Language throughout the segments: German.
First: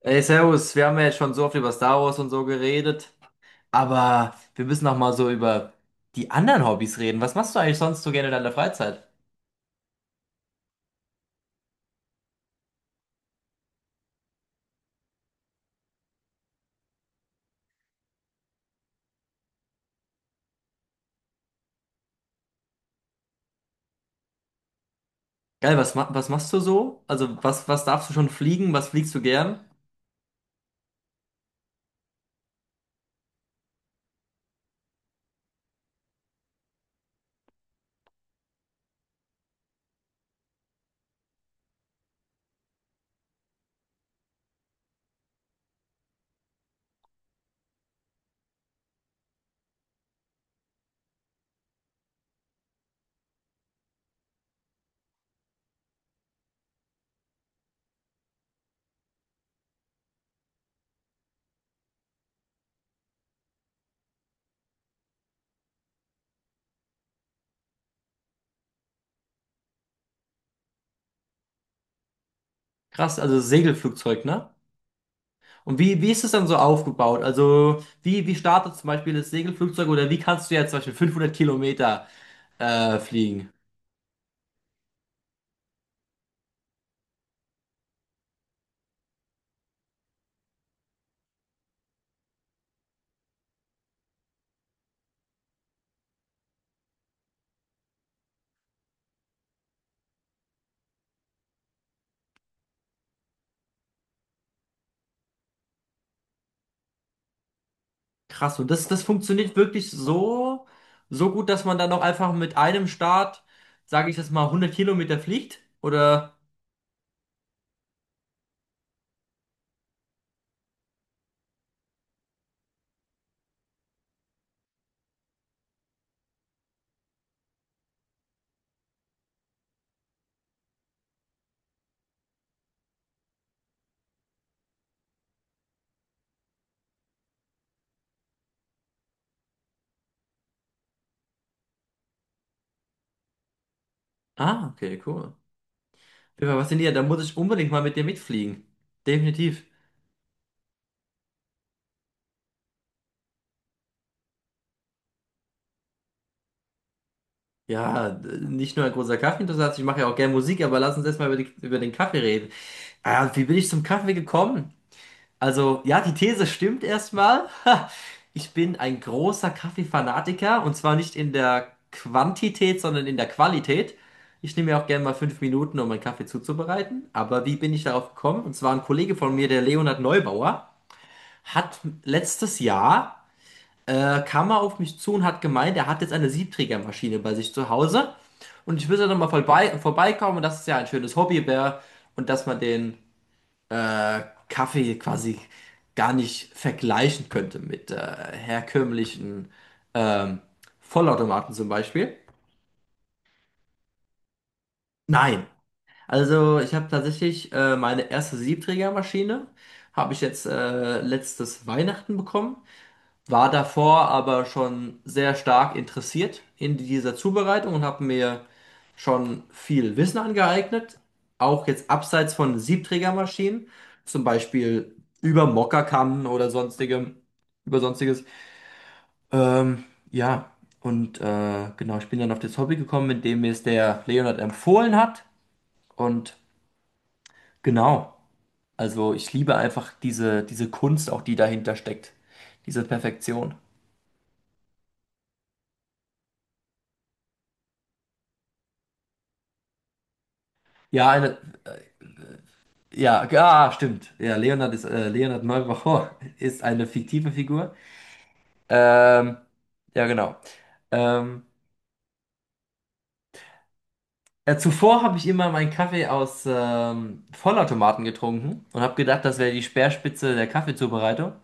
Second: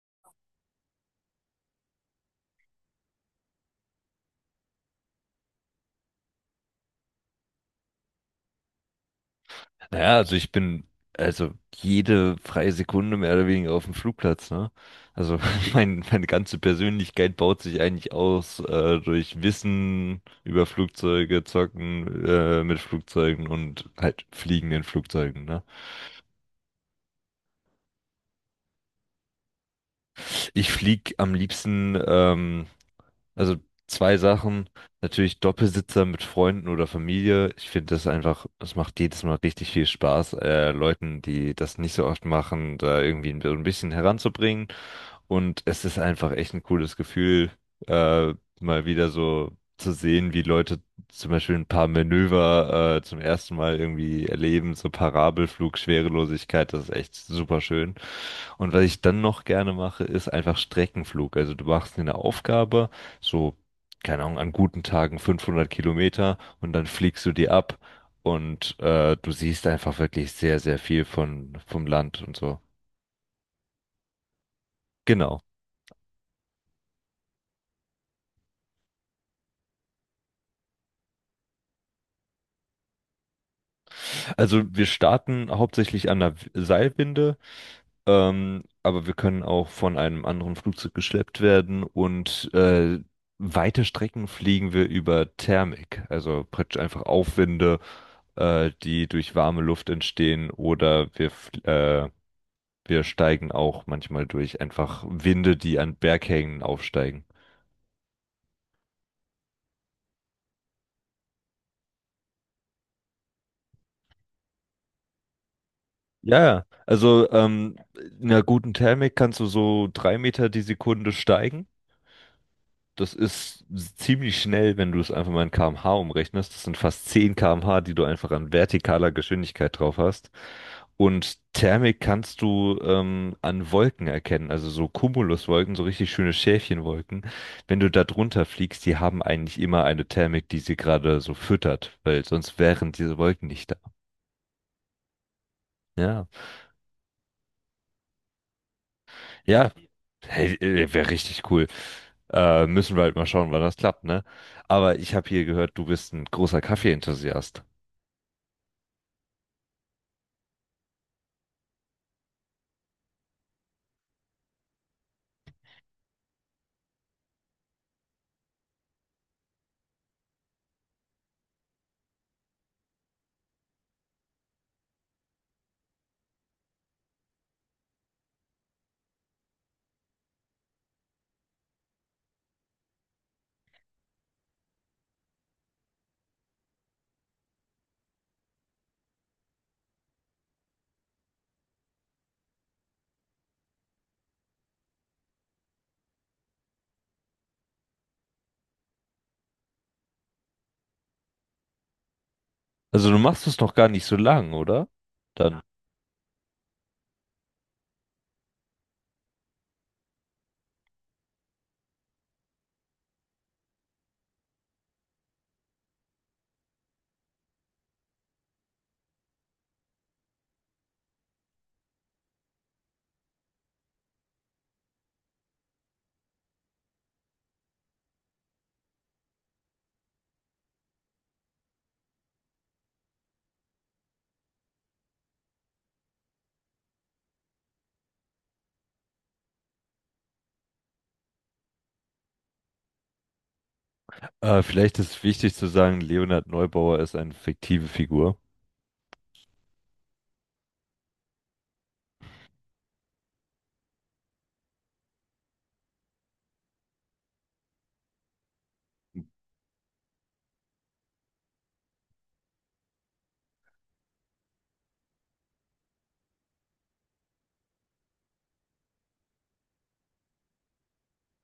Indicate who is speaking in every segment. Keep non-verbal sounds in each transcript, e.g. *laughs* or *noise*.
Speaker 1: Ey, Servus, wir haben ja jetzt schon so oft über Star Wars und so geredet, aber wir müssen noch mal so über die anderen Hobbys reden. Was machst du eigentlich sonst so gerne in deiner Freizeit?
Speaker 2: Naja, also ich bin jede freie Sekunde mehr oder weniger auf dem Flugplatz, ne? Also *laughs* meine ganze Persönlichkeit baut sich eigentlich aus durch Wissen über Flugzeuge, Zocken mit Flugzeugen und halt Fliegen in Flugzeugen, ne?
Speaker 1: Geil, was machst du so? Also, was darfst du schon fliegen? Was fliegst du gern?
Speaker 2: Ich flieg am liebsten, also zwei Sachen, natürlich Doppelsitzer mit Freunden oder Familie. Ich finde das einfach, es macht jedes Mal richtig viel Spaß, Leuten, die das nicht so oft machen, da irgendwie so ein bisschen heranzubringen. Und es ist einfach echt ein cooles Gefühl, äh, mal wieder so zu sehen, wie Leute zum Beispiel ein paar Manöver, zum ersten Mal irgendwie erleben, so Parabelflug, Schwerelosigkeit, das ist echt super schön. Und was ich dann noch gerne mache, ist einfach Streckenflug. Also du machst dir eine Aufgabe, so, keine Ahnung, an guten Tagen 500 Kilometer und dann fliegst du die ab und du siehst einfach wirklich sehr, sehr viel vom Land und so.
Speaker 1: Krass, also Segelflugzeug, ne?
Speaker 2: Genau.
Speaker 1: Und wie ist es dann so aufgebaut? Also, wie startet zum Beispiel das Segelflugzeug oder wie kannst du jetzt zum Beispiel 500 Kilometer fliegen?
Speaker 2: Also wir starten hauptsächlich an der Seilwinde, aber wir können auch von einem anderen Flugzeug geschleppt werden und weite Strecken fliegen wir über Thermik, also praktisch einfach Aufwinde, die durch warme Luft entstehen oder äh, wir steigen auch manchmal durch einfach Winde, die an Berghängen aufsteigen.
Speaker 1: Krass, und das funktioniert wirklich so gut, dass man dann auch einfach mit einem Start, sage ich jetzt mal, 100 Kilometer fliegt? Oder?
Speaker 2: Ja, ja. Also in einer guten Thermik kannst du so 3 Meter die Sekunde steigen. Das ist ziemlich schnell, wenn du es einfach mal in km/h umrechnest. Das sind fast 10 km/h, die du einfach an vertikaler Geschwindigkeit drauf hast. Und Thermik kannst du an Wolken erkennen, also so Cumuluswolken, so richtig schöne Schäfchenwolken. Wenn du da drunter fliegst, die haben eigentlich immer eine Thermik, die sie gerade so füttert, weil sonst wären diese Wolken nicht da.
Speaker 1: Ah, okay, cool. Auf
Speaker 2: Ja,
Speaker 1: jeden Fall, Was Da muss ich unbedingt mal mit dir mitfliegen. Definitiv.
Speaker 2: ja, hey, wäre richtig cool. Müssen wir halt mal schauen, wann das klappt, ne? Aber ich habe hier gehört, du bist ein großer Kaffee-Enthusiast.
Speaker 1: Ja, nicht nur ein großer Kaffeeinteressent, ich mache ja auch gerne Musik, aber lass uns erstmal über über den Kaffee reden. Ah, wie bin ich zum Kaffee gekommen? Also, ja, die These stimmt erstmal. *laughs* Ich bin ein großer Kaffeefanatiker und zwar nicht in der Quantität, sondern in der Qualität. Ich nehme mir auch gerne mal 5 Minuten, um meinen Kaffee zuzubereiten. Aber wie bin ich darauf gekommen? Und zwar ein Kollege von mir, der Leonhard Neubauer, hat letztes Jahr, kam er auf mich zu und hat gemeint, er hat jetzt eine Siebträgermaschine bei sich zu Hause. Und ich will da nochmal vorbeikommen. Und das ist ja ein schönes Hobby wäre und dass man den äh, Kaffee quasi gar nicht vergleichen könnte mit herkömmlichen ähm, Vollautomaten zum Beispiel.
Speaker 2: Also du machst es noch gar nicht so lang, oder?
Speaker 1: Nein,
Speaker 2: Dann.
Speaker 1: also ich habe tatsächlich meine erste Siebträgermaschine, habe ich jetzt letztes Weihnachten bekommen. War davor aber schon sehr stark interessiert in dieser Zubereitung und habe mir schon viel Wissen angeeignet, auch jetzt abseits von Siebträgermaschinen, zum Beispiel über Mokkakannen oder sonstigem, über sonstiges. Ähm, ja, und genau, ich bin dann auf das Hobby gekommen, indem mir es der Leonard empfohlen hat. Und genau, also ich liebe einfach diese Kunst, auch die dahinter steckt, diese Perfektion.
Speaker 2: Vielleicht ist wichtig zu sagen, Leonhard Neubauer ist eine fiktive Figur.
Speaker 1: Ja, eine. Ja, ah, stimmt. Ja, Leonard ist Leonard Malraux *laughs* ist eine fiktive Figur. Ähm, ja, genau. Ähm, ja, zuvor habe ich immer meinen Kaffee aus Vollautomaten getrunken und habe gedacht, das wäre die Speerspitze der Kaffeezubereitung.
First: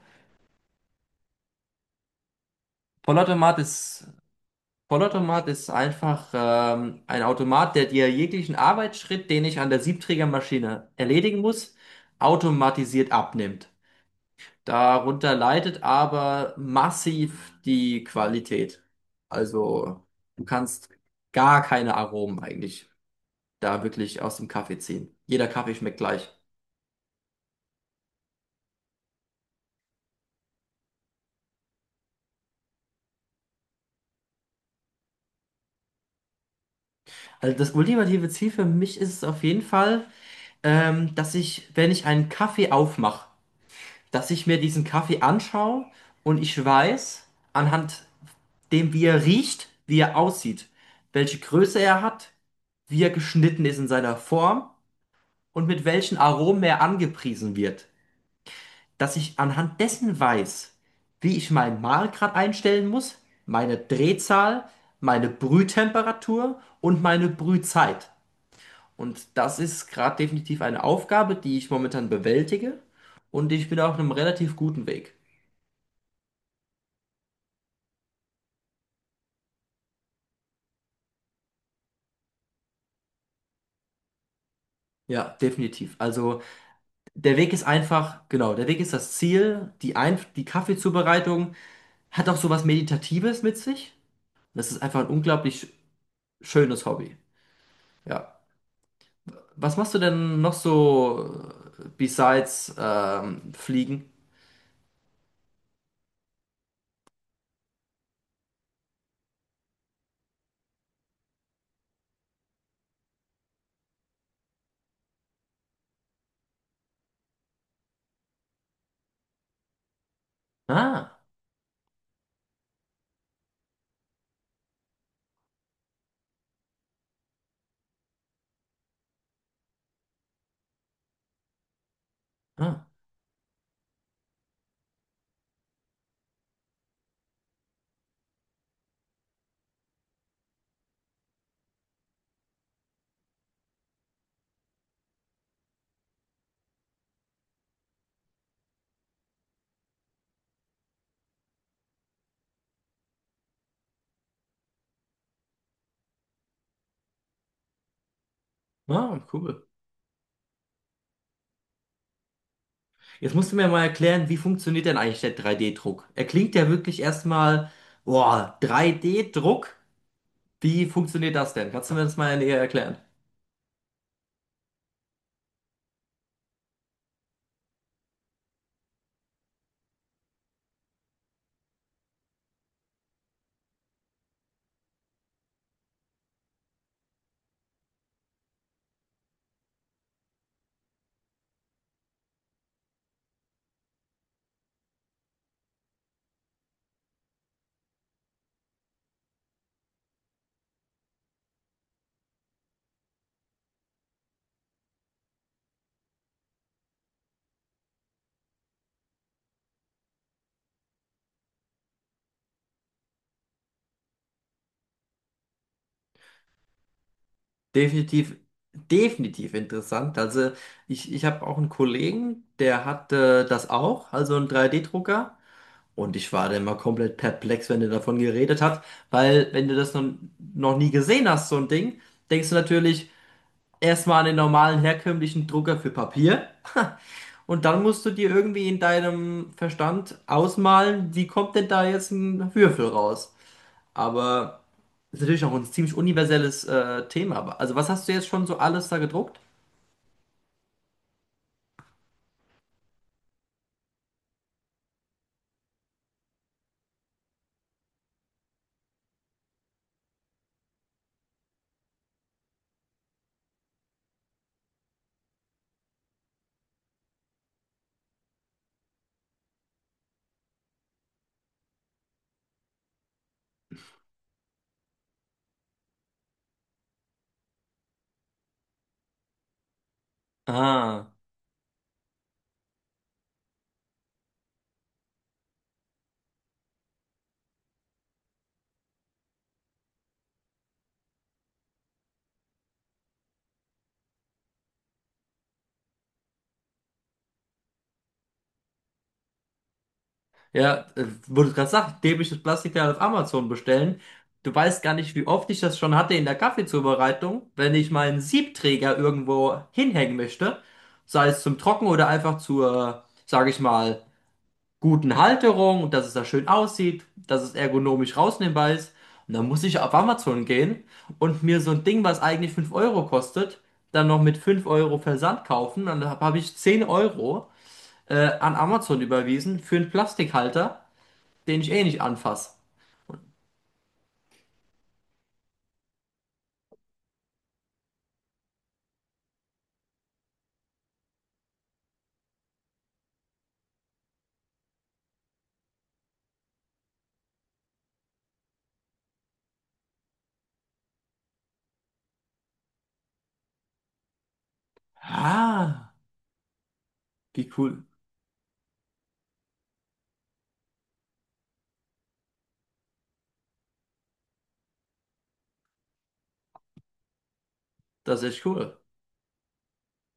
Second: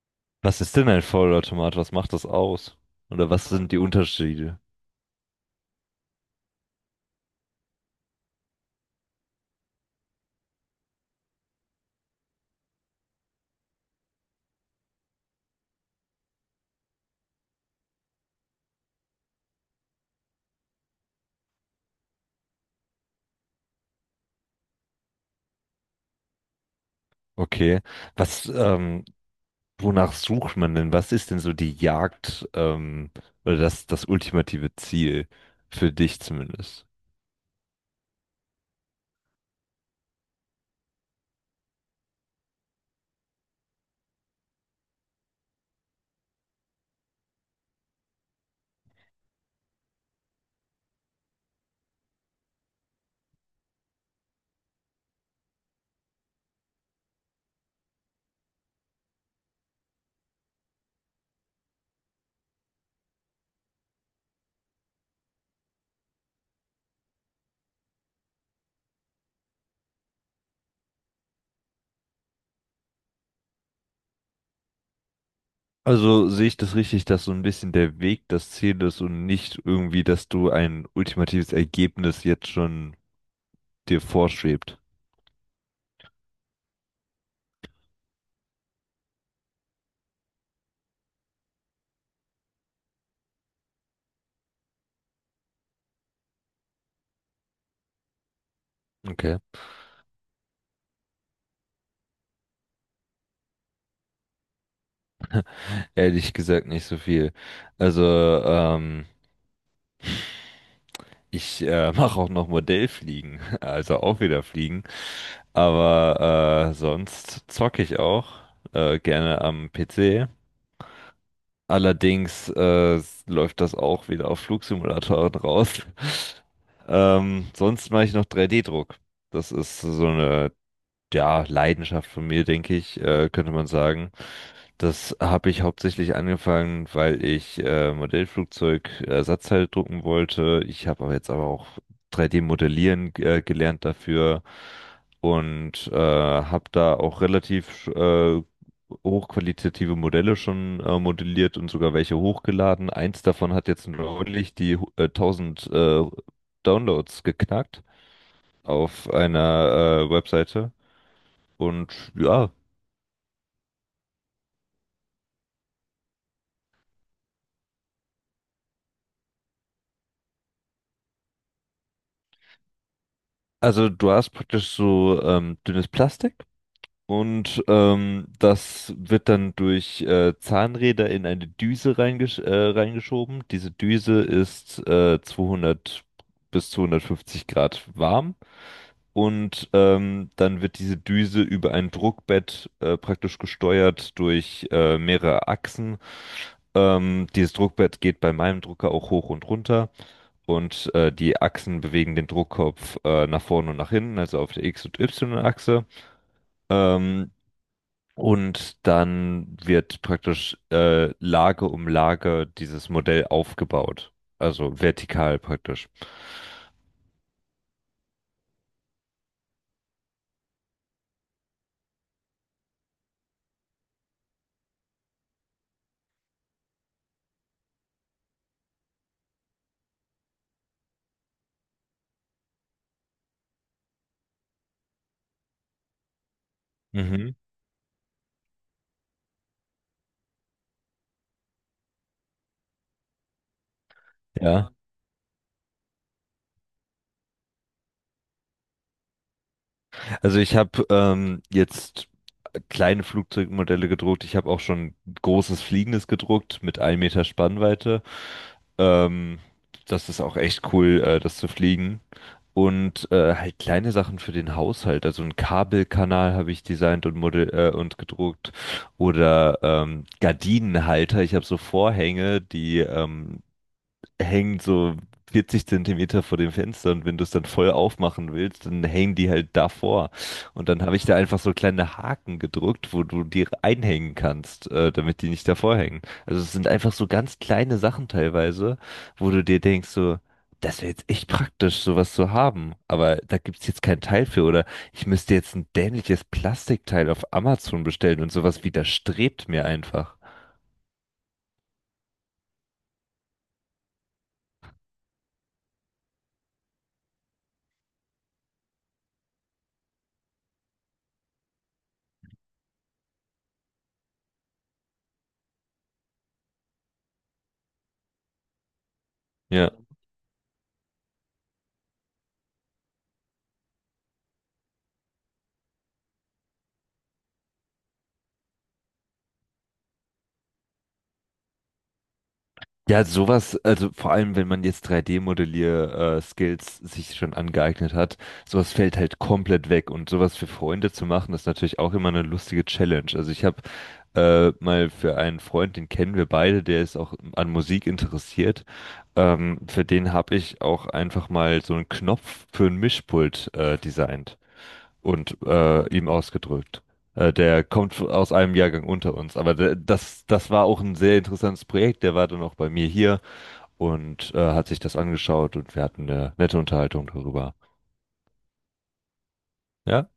Speaker 2: Was ist denn ein Vollautomat? Was macht das aus? Oder was
Speaker 1: Vollautomat
Speaker 2: sind die
Speaker 1: ist,
Speaker 2: Unterschiede?
Speaker 1: Vollautomat ist einfach ein Automat, der dir jeglichen Arbeitsschritt, den ich an der Siebträgermaschine erledigen muss, automatisiert abnimmt. Darunter leidet aber massiv die Qualität. Also du kannst gar keine Aromen eigentlich da wirklich aus dem Kaffee ziehen. Jeder Kaffee schmeckt gleich.
Speaker 2: Okay. Was, wonach sucht man denn? Was ist denn so die Jagd, oder das ultimative Ziel? Für dich zumindest.
Speaker 1: Also das ultimative Ziel für mich ist es auf jeden Fall, dass ich, wenn ich einen Kaffee aufmache, dass ich mir diesen Kaffee anschaue und ich weiß, anhand dem, wie er riecht, wie er aussieht, welche Größe er hat, wie er geschnitten ist in seiner Form und mit welchen Aromen er angepriesen wird, dass ich anhand dessen weiß, wie ich meinen Mahlgrad einstellen muss, meine Drehzahl, meine Brühtemperatur und meine Brühzeit. Und das ist gerade definitiv eine Aufgabe, die ich momentan bewältige und ich bin auf einem relativ guten Weg.
Speaker 2: Also sehe ich das richtig, dass so ein bisschen der Weg das Ziel ist und nicht irgendwie, dass du ein ultimatives Ergebnis jetzt schon dir vorschwebt.
Speaker 1: Ja, definitiv. Also der Weg ist einfach, genau, der Weg ist das Ziel. Die Kaffeezubereitung hat auch sowas Meditatives mit sich. Das ist einfach ein unglaublich schönes Hobby. Ja.
Speaker 2: Okay.
Speaker 1: Was machst du denn noch so besides Fliegen?
Speaker 2: Ehrlich gesagt nicht so viel. Also, ich *laughs* mache auch noch Modellfliegen, *laughs* also auch wieder Fliegen. Aber sonst zocke ich auch gerne am PC.
Speaker 1: Ah,
Speaker 2: Allerdings läuft das auch wieder auf Flugsimulatoren raus. *laughs* Sonst mache ich noch 3D-Druck. Das ist so eine ja, Leidenschaft von mir, denke
Speaker 1: ah,
Speaker 2: ich, könnte man sagen. Das habe ich hauptsächlich angefangen, weil ich Modellflugzeug Ersatzteile drucken wollte. Ich habe aber jetzt auch 3D-Modellieren gelernt dafür und habe da auch relativ hochqualitative Modelle schon modelliert und sogar welche hochgeladen. Eins davon hat jetzt neulich die 1000 Downloads geknackt auf
Speaker 1: cool.
Speaker 2: einer Webseite. Und ja,
Speaker 1: Jetzt musst du mir mal erklären, wie funktioniert denn eigentlich der 3D-Druck? Er klingt ja wirklich erstmal, boah, 3D-Druck? Wie funktioniert das denn? Kannst du mir das mal näher erklären?
Speaker 2: also du hast praktisch so dünnes Plastik und das wird dann durch Zahnräder in eine Düse reingeschoben. Diese Düse ist 200 bis 250 Grad warm und dann wird diese Düse über ein Druckbett praktisch gesteuert durch mehrere Achsen. Dieses Druckbett geht bei meinem Drucker auch hoch und runter. Und die Achsen bewegen den Druckkopf nach vorne und nach hinten, also auf der X- und Y-Achse. Ähm, und dann wird praktisch Lage um Lage dieses Modell aufgebaut. Also vertikal praktisch.
Speaker 1: Definitiv, definitiv interessant. Also ich habe auch einen Kollegen, der hat das auch, also einen 3D-Drucker. Und ich war dann mal komplett perplex, wenn der davon geredet hat, weil wenn du das noch nie gesehen hast, so ein Ding, denkst du natürlich erstmal an den normalen herkömmlichen Drucker für Papier
Speaker 2: Mhm.
Speaker 1: und dann musst du dir irgendwie in deinem Verstand ausmalen, wie kommt denn da jetzt ein Würfel raus? Aber
Speaker 2: Ja.
Speaker 1: ist natürlich auch ein ziemlich universelles Thema. Aber- Also was hast du jetzt schon so alles da gedruckt?
Speaker 2: Also ich habe jetzt kleine Flugzeugmodelle gedruckt. Ich habe auch schon großes Fliegendes gedruckt mit 1 Meter Spannweite. Ähm, Das ist auch echt cool, das zu fliegen. Und halt kleine Sachen für den Haushalt. Also einen Kabelkanal habe ich designt und model und gedruckt oder Gardinenhalter. Ich habe so Vorhänge, die hängen so 40 Zentimeter vor dem Fenster und wenn du es dann voll aufmachen willst, dann hängen die halt davor. Und dann habe ich
Speaker 1: Ah.
Speaker 2: da einfach so kleine Haken gedrückt, wo du die einhängen kannst, damit die nicht davor hängen. Also es sind einfach so ganz kleine Sachen teilweise, wo du dir denkst so, das wäre jetzt echt praktisch, sowas zu haben. Aber da gibt's jetzt kein Teil für. Oder ich müsste jetzt ein dämliches Plastikteil auf Amazon bestellen und sowas widerstrebt mir einfach.
Speaker 1: Ja, wo du gerade sagst, dämliches Plastikteil auf Amazon bestellen. Du weißt gar nicht, wie oft ich das schon hatte in der Kaffeezubereitung, wenn ich meinen Siebträger irgendwo hinhängen möchte, sei es zum Trocken oder einfach zur, sage ich mal, guten Halterung und dass es da schön aussieht, dass es ergonomisch rausnehmbar ist. Und dann muss
Speaker 2: Ja.
Speaker 1: ich auf Amazon gehen und mir so ein Ding, was eigentlich 5 Euro kostet, dann noch mit 5 Euro Versand kaufen. Dann hab ich 10 Euro an Amazon überwiesen für einen Plastikhalter den ich eh nicht anfasse.
Speaker 2: Ja, sowas, also vor allem, wenn man jetzt 3D-Modellier-Skills sich schon angeeignet hat, sowas fällt halt komplett weg. Und sowas für Freunde zu machen, ist natürlich auch immer eine lustige Challenge. Also ich habe mal für einen Freund, den kennen wir beide, der ist auch an Musik interessiert. Für den habe ich auch einfach mal so einen Knopf für ein Mischpult designt und
Speaker 1: Ah,
Speaker 2: ihm ausgedrückt.
Speaker 1: wie
Speaker 2: Der
Speaker 1: cool.
Speaker 2: kommt aus einem Jahrgang unter uns, aber das war auch ein sehr interessantes Projekt. Der war dann auch bei mir hier und hat sich das angeschaut und wir hatten eine nette Unterhaltung darüber.
Speaker 1: Das ist echt cool.
Speaker 2: Ja,